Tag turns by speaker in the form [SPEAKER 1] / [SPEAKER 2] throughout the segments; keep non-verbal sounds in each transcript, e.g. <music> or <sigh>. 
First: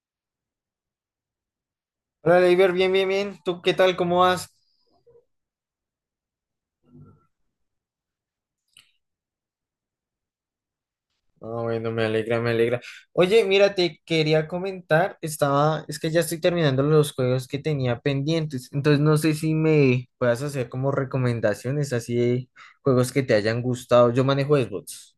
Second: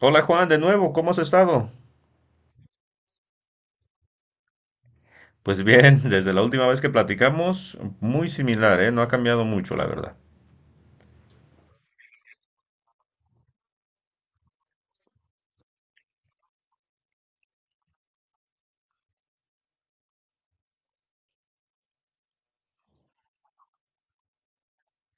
[SPEAKER 1] Hola Juan, de nuevo, ¿cómo has estado?
[SPEAKER 2] Hola, Leiber, bien, bien, bien. ¿Tú qué tal? ¿Cómo vas?
[SPEAKER 1] Pues bien, <laughs> desde la última vez que platicamos, muy similar, ¿eh? No ha cambiado mucho, la verdad.
[SPEAKER 2] Ah, bueno, me alegra, me alegra. Oye, mira, te quería comentar, estaba, es que ya estoy terminando los juegos que tenía pendientes, entonces no sé si me puedas hacer como recomendaciones así de juegos que te hayan gustado. Yo manejo Xbox,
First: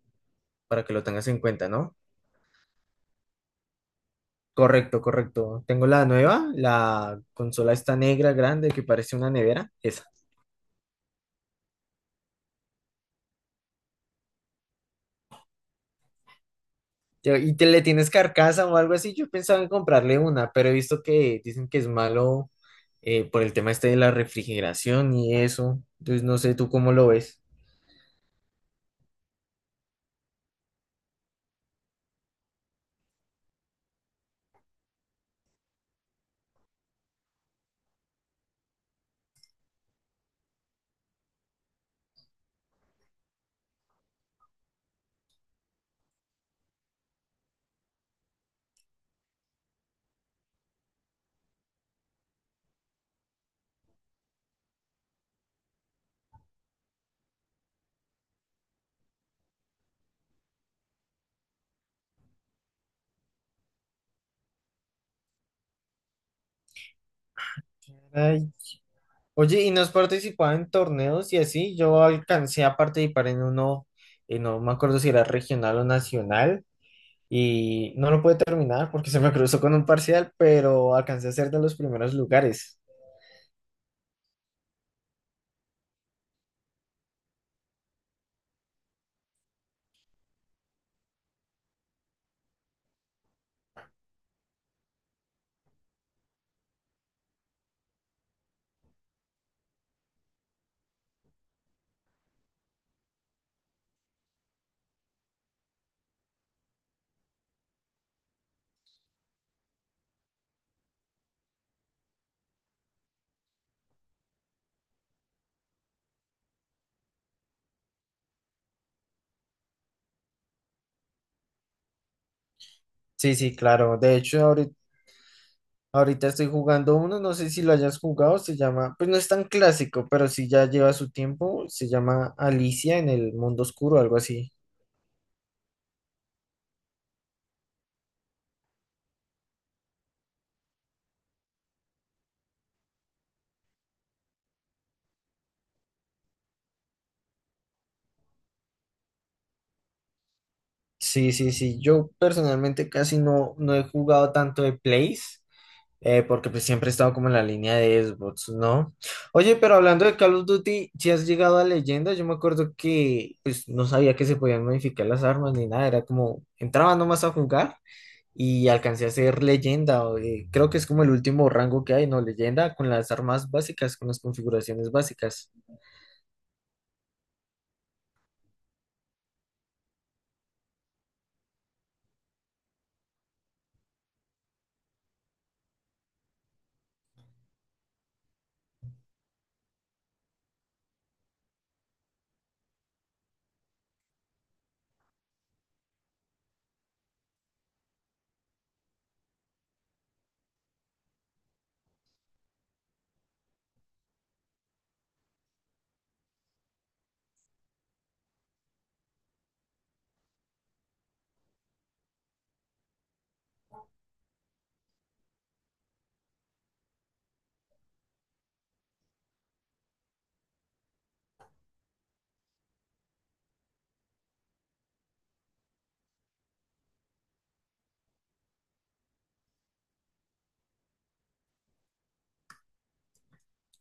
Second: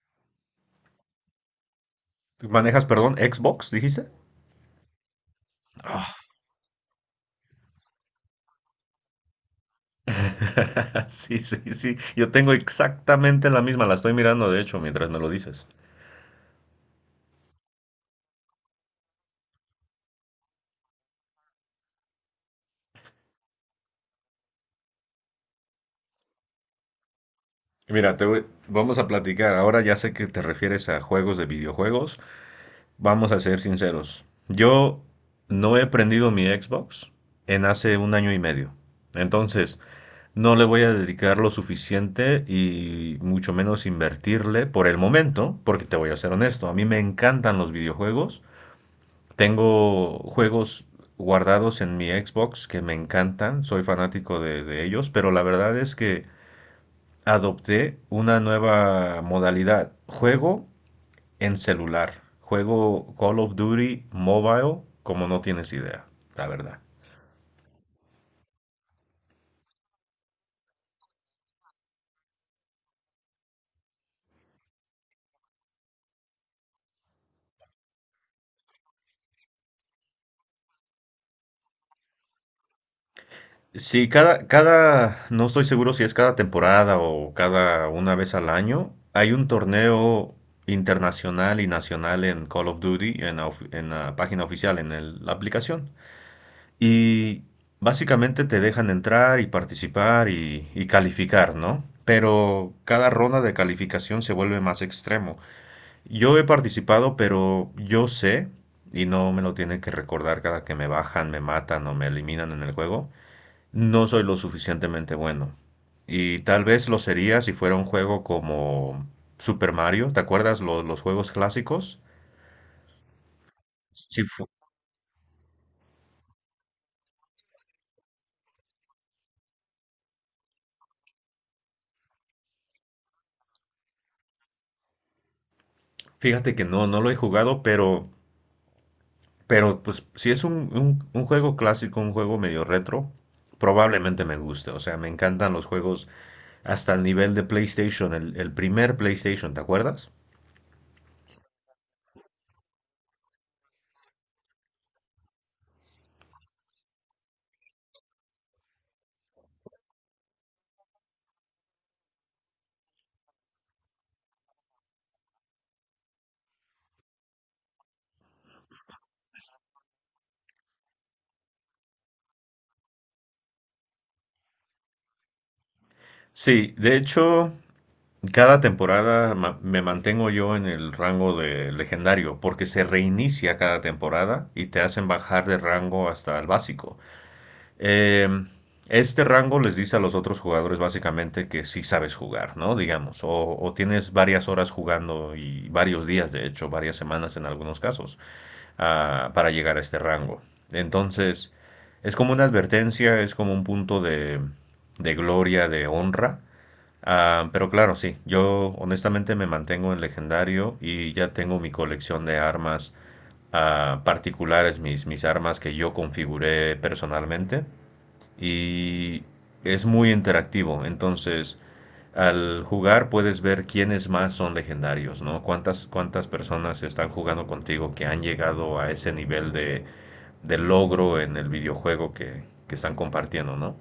[SPEAKER 2] para que lo tengas en cuenta, ¿no?
[SPEAKER 1] ¿Tú Manejas, Xbox, dijiste?
[SPEAKER 2] Correcto, correcto. Tengo la
[SPEAKER 1] Ah,
[SPEAKER 2] nueva, la consola esta negra grande que parece una nevera, esa.
[SPEAKER 1] <laughs> sí, sí, sí. Yo tengo exactamente la misma, la estoy mirando, de hecho, mientras me lo dices.
[SPEAKER 2] ¿Y te le tienes carcasa o algo así? Yo pensaba en comprarle una, pero he visto que dicen que es malo por el tema este de la refrigeración y eso. Entonces no sé tú cómo lo ves.
[SPEAKER 1] Mira, vamos a platicar. Ahora ya sé que te refieres a juegos de videojuegos. Vamos a ser sinceros. Yo no he prendido mi Xbox en hace un año y medio. Entonces, no le voy a dedicar lo suficiente y mucho menos invertirle por el momento, porque te voy a ser honesto, a mí me encantan los videojuegos. Tengo juegos guardados en mi Xbox que me encantan, soy fanático de ellos, pero la verdad es que adopté una nueva modalidad. Juego en celular. Juego Call of Duty Mobile como no tienes idea, la verdad.
[SPEAKER 2] Ay. Oye, ¿y no has participado en torneos y así? Yo alcancé a participar en uno, no me acuerdo si era regional o nacional, y no lo pude terminar porque se me cruzó con un parcial, pero alcancé a ser de los primeros lugares.
[SPEAKER 1] Sí, cada, no estoy seguro si es cada temporada o cada una vez al año, hay un torneo internacional y nacional en Call of Duty, en en la página oficial, en la aplicación. Y básicamente te dejan entrar y participar y calificar, ¿no? Pero cada ronda de calificación se vuelve más extremo. Yo he participado, pero yo sé, y no me lo tienen que recordar cada que me bajan, me matan o me eliminan en el juego, no soy lo suficientemente bueno. Y tal vez lo sería si fuera un juego como Super Mario, ¿te acuerdas los juegos clásicos?
[SPEAKER 2] Sí, sí, claro. De
[SPEAKER 1] Sí,
[SPEAKER 2] hecho, ahorita Ahorita estoy jugando uno, no sé si lo hayas jugado, se llama, pues no es tan clásico, pero sí ya lleva su tiempo, se llama Alicia en el mundo oscuro, algo así.
[SPEAKER 1] fíjate que no, no lo he jugado, pero pues si es un juego clásico, un juego medio retro, probablemente me guste. O sea, me encantan los juegos hasta el nivel de PlayStation, el primer PlayStation, ¿te acuerdas?
[SPEAKER 2] Sí, sí, sí, yo personalmente casi no, no he jugado tanto de Plays, porque pues siempre he estado como en la línea de Xbox, ¿no? Oye, pero hablando de Call of Duty, si has llegado a Leyenda, yo me acuerdo que pues no sabía que se podían modificar las armas ni nada, era como, entraba nomás a jugar y alcancé a ser leyenda. O, creo que es como el último rango que hay, ¿no? Leyenda con las armas básicas, con las configuraciones básicas.
[SPEAKER 1] Sí, de hecho, cada temporada me mantengo yo en el rango de legendario, porque se reinicia cada temporada y te hacen bajar de rango hasta el básico. Eh, este rango les dice a los otros jugadores básicamente que sí sabes jugar, ¿no? Digamos, o tienes varias horas jugando y varios días, de hecho, varias semanas en algunos casos, para llegar a este rango. Entonces, es como una advertencia, es como un punto de gloria, de honra. Ah, pero claro, sí, yo honestamente me mantengo en legendario y ya tengo mi colección de armas, particulares, mis armas que yo configuré personalmente y es muy interactivo, entonces al jugar puedes ver quiénes más son legendarios, ¿no? Cuántas personas están jugando contigo que han llegado a ese nivel de logro en el videojuego que están compartiendo, ¿no?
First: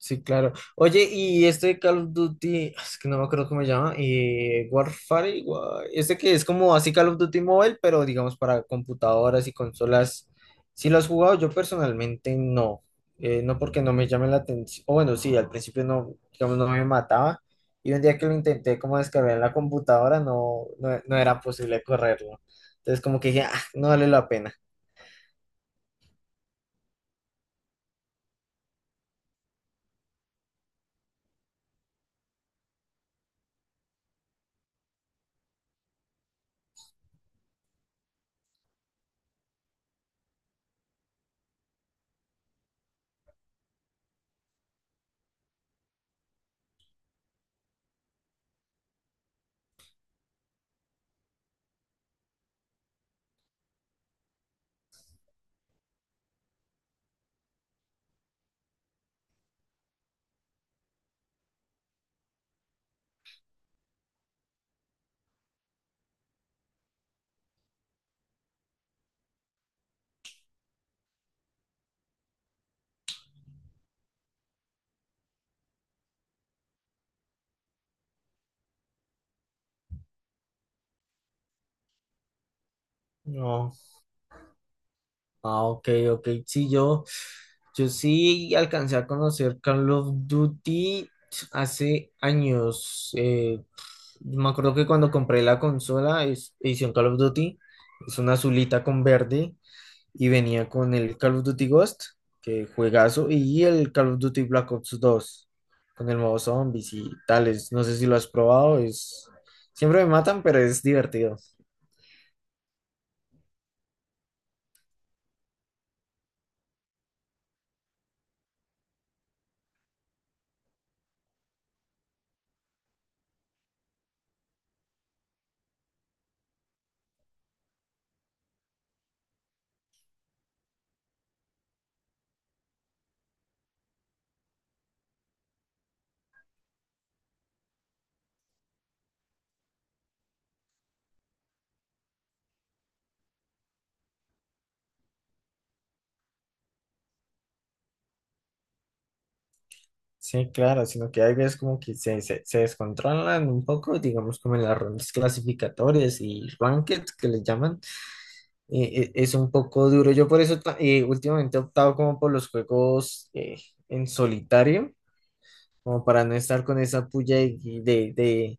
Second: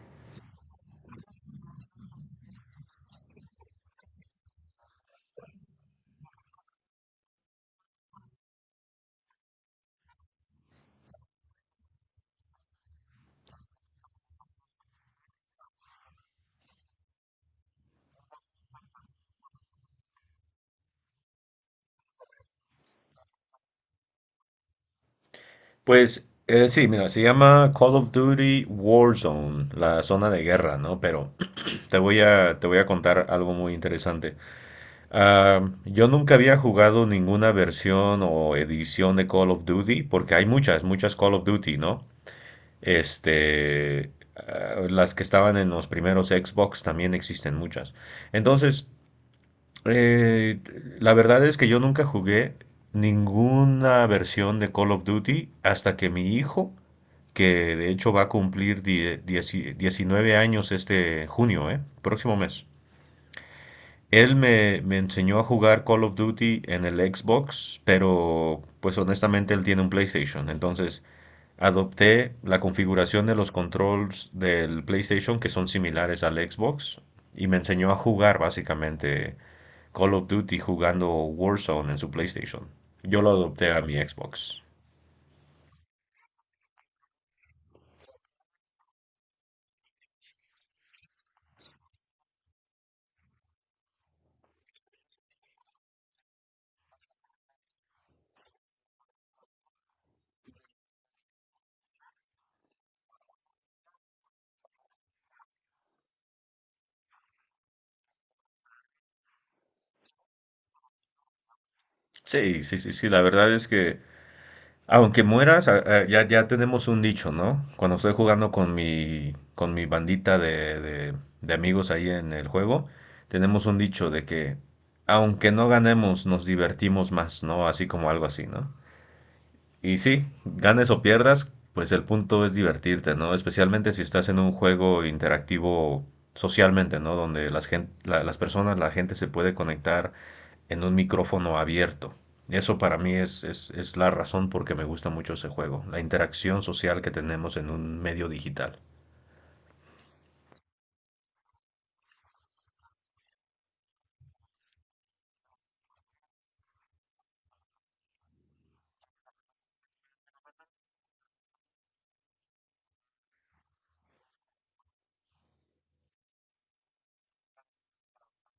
[SPEAKER 2] Sí, claro. Oye, y este Call of Duty, ah, es que no me acuerdo cómo se llama, Warfare, este que es como así Call of Duty Mobile, pero digamos para computadoras y consolas, ¿si lo has jugado? Yo personalmente no. No porque no me llame la atención, o bueno, sí, al principio no, digamos, no me mataba, y un día que lo intenté como descargar en la computadora, no, no, no era posible correrlo, entonces como que dije, ah, no vale la pena.
[SPEAKER 1] Pues sí, mira, se llama Call of Duty Warzone, la zona de guerra, ¿no? Pero <clears throat> te voy a contar algo muy interesante. Yo nunca había jugado ninguna versión o edición de Call of Duty, porque hay muchas, muchas Call of Duty, ¿no? Este, las que estaban en los primeros Xbox también existen muchas. Entonces, eh, la verdad es que yo nunca jugué ninguna versión de Call of Duty hasta que mi hijo, que de hecho va a cumplir 19 años este junio, ¿eh? Próximo mes. Él me enseñó a jugar Call of Duty en el Xbox, pero pues honestamente él tiene un PlayStation. Entonces adopté la configuración de los controls del PlayStation que son similares al Xbox y me enseñó a jugar básicamente Call of Duty jugando Warzone en su PlayStation. Yo lo adopté
[SPEAKER 2] No.
[SPEAKER 1] a mi Xbox.
[SPEAKER 2] Ah, ok, ok. Sí, yo sí alcancé a conocer Call of Duty hace años. Me acuerdo que cuando compré la consola, edición Call of Duty, es una azulita con verde y venía con el Call of Duty Ghost, que juegazo, y el Call of Duty Black Ops 2, con el modo zombies y tales. No sé si lo has probado, es... Siempre me matan, pero es divertido.
[SPEAKER 1] Sí, sí, sí, sí. La verdad es que aunque mueras, ya, ya tenemos un dicho, ¿no? Cuando estoy jugando con mi bandita de amigos ahí en el juego, tenemos un dicho de que aunque no ganemos, nos divertimos más, ¿no? Así como algo así, ¿no? Y sí, ganes o pierdas, pues el punto es divertirte, ¿no? Especialmente si estás en un juego interactivo socialmente, ¿no? Donde las las personas, la gente se puede conectar en un micrófono abierto. Eso para mí es la razón por que me gusta mucho ese juego, la interacción social que tenemos en un medio digital.
[SPEAKER 2] Sí, claro, sino que hay veces como que se descontrolan un poco, digamos como en las rondas clasificatorias y rankings que le llaman, es un poco duro. Yo por eso últimamente he optado como por los juegos en solitario, como para no estar con esa puya de, de,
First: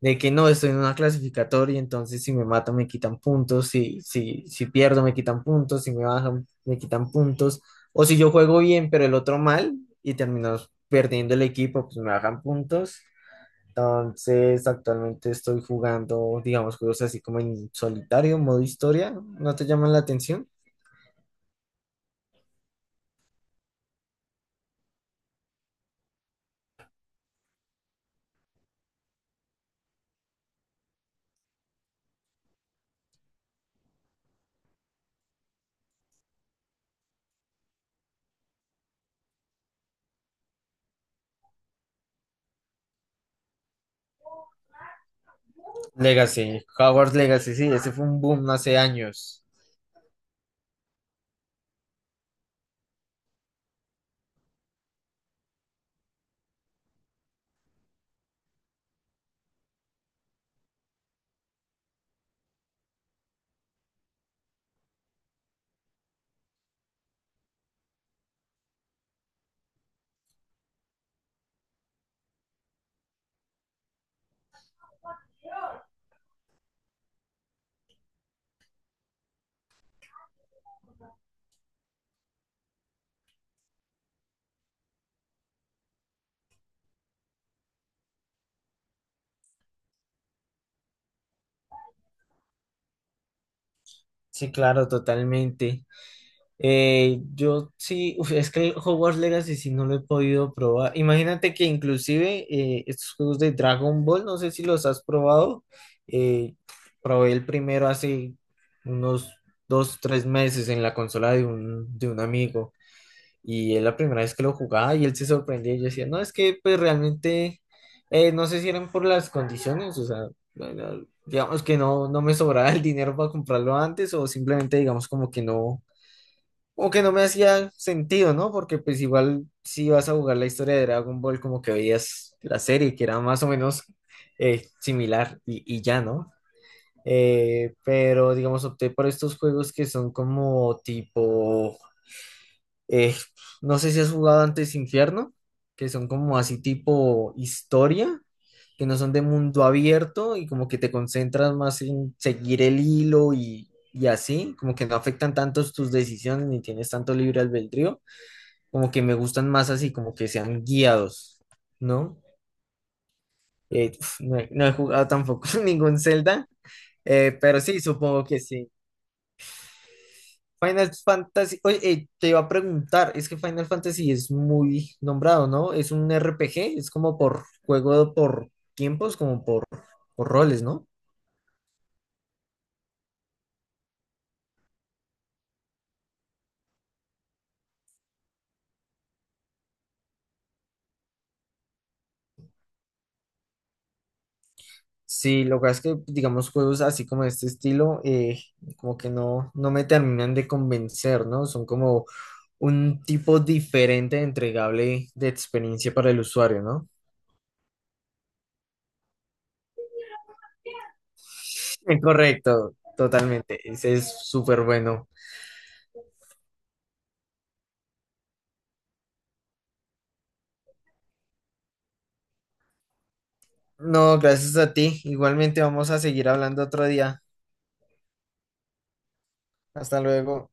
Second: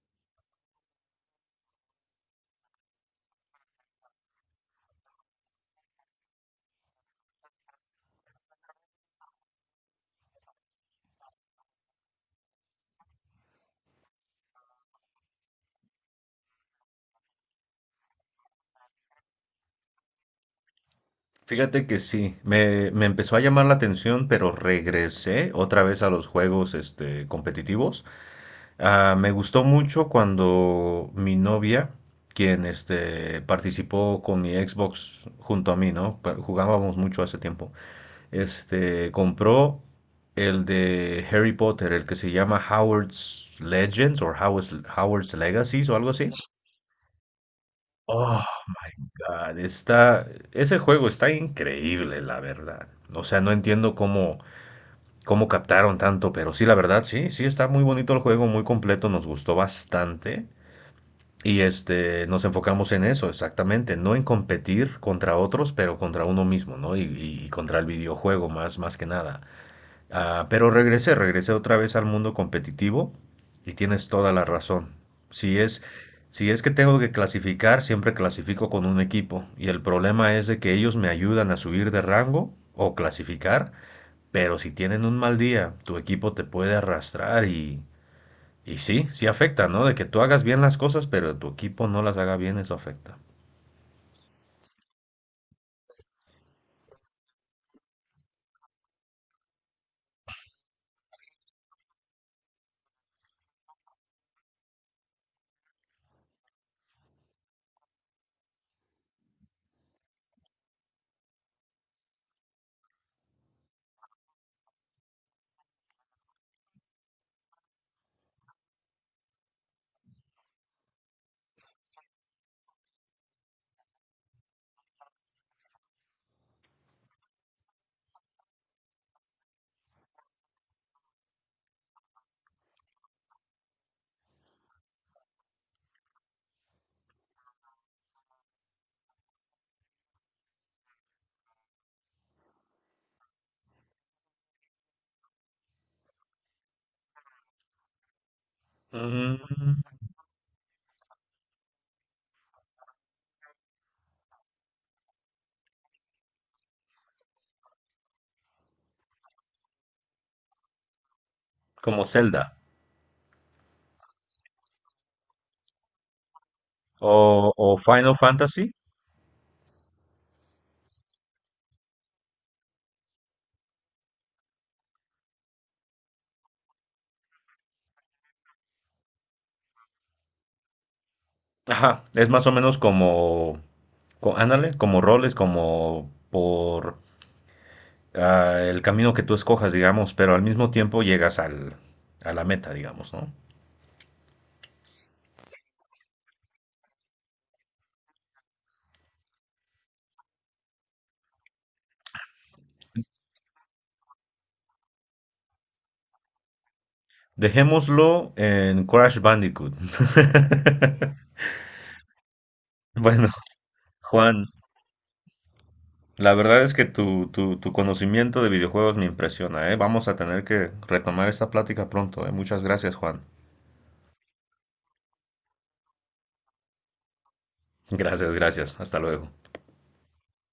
[SPEAKER 2] de que no estoy en una clasificatoria, entonces si me matan me quitan puntos, si pierdo me quitan puntos, si me bajan me quitan puntos, o si yo juego bien pero el otro mal y termino perdiendo el equipo, pues me bajan puntos. Entonces actualmente estoy jugando, digamos, juegos así como en solitario, modo historia, ¿no te llaman la atención?
[SPEAKER 1] Fíjate que sí, me empezó a llamar la atención, pero regresé otra vez a los juegos este, competitivos. Ah, me gustó mucho cuando mi novia, quien este, participó con mi Xbox junto a mí, ¿no? Jugábamos mucho hace tiempo. Este, compró el de Harry Potter, el que se llama Howard's Legends o Howard's Legacies o algo así.
[SPEAKER 2] Legacy, Hogwarts Legacy, sí, ese fue un
[SPEAKER 1] Oh,
[SPEAKER 2] boom hace años.
[SPEAKER 1] God, ese juego está increíble, la verdad. O sea, no entiendo cómo captaron tanto, pero sí, la verdad, sí, sí está muy bonito el juego, muy completo, nos gustó bastante. Y este, nos enfocamos en eso, exactamente, no en competir contra otros, pero contra uno mismo, ¿no? Contra el videojuego más, más que nada. Ah, pero regresé otra vez al mundo competitivo y tienes toda la razón. Si es, si es que tengo que clasificar, siempre clasifico con un equipo. Y el problema es de que ellos me ayudan a subir de rango o clasificar, pero si tienen un mal día, tu equipo te puede arrastrar y sí, sí afecta, ¿no? De que tú hagas bien las cosas, pero tu equipo no las haga bien, eso afecta.
[SPEAKER 2] Sí, claro, totalmente. Yo sí, uf, es que el Hogwarts Legacy sí no lo he podido probar. Imagínate que inclusive estos juegos de Dragon Ball, no sé si los has probado. eh, Probé el primero hace unos dos, tres meses en la consola de de un amigo y es la primera vez que lo jugaba y él se sorprendía y yo decía, no, es que pues realmente no sé si eran por las condiciones, o sea, bueno, digamos que no, no me sobraba el dinero para comprarlo antes o simplemente digamos como que no. Como que no me hacía sentido, ¿no? Porque pues igual si vas a jugar la historia de Dragon Ball, como que veías la serie, que era más o menos similar y ya, ¿no? Pero digamos, opté por estos juegos que son como tipo eh, no sé si has jugado antes Infierno, que son como así tipo historia, que no son de
[SPEAKER 1] Mm,
[SPEAKER 2] mundo abierto y como que te concentras más en seguir el hilo y así, como que no afectan tantos tus decisiones ni tienes tanto libre albedrío, como que me gustan más así, como que sean guiados,
[SPEAKER 1] como
[SPEAKER 2] ¿no?
[SPEAKER 1] Zelda
[SPEAKER 2] Uf, no he jugado tampoco <laughs> ningún Zelda, pero
[SPEAKER 1] o
[SPEAKER 2] sí,
[SPEAKER 1] Final
[SPEAKER 2] supongo que sí.
[SPEAKER 1] Fantasy.
[SPEAKER 2] Final Fantasy, oye, te iba a preguntar, es que Final Fantasy es muy nombrado, ¿no? Es un RPG, es como por juego por tiempos, como por roles, ¿no?
[SPEAKER 1] Ajá, es más o menos como, ándale, como roles, como por el camino que tú escojas, digamos, pero al mismo tiempo llegas a la meta, digamos, ¿no?
[SPEAKER 2] Sí, lo que pasa es que, digamos, juegos así como de este estilo, como que no, no me terminan de convencer, ¿no? Son como un tipo diferente de entregable de experiencia para el usuario, ¿no?
[SPEAKER 1] Dejémoslo en Crash Bandicoot. <laughs>
[SPEAKER 2] <laughs> Correcto,
[SPEAKER 1] Bueno,
[SPEAKER 2] totalmente. Ese es
[SPEAKER 1] Juan.
[SPEAKER 2] súper bueno.
[SPEAKER 1] La verdad es que tu conocimiento de videojuegos me impresiona, ¿eh? Vamos a tener que retomar esta plática pronto, ¿eh? Muchas gracias, Juan.
[SPEAKER 2] No, gracias a ti. Igualmente vamos a seguir hablando otro día.
[SPEAKER 1] Gracias, gracias. Hasta luego.
[SPEAKER 2] Hasta luego.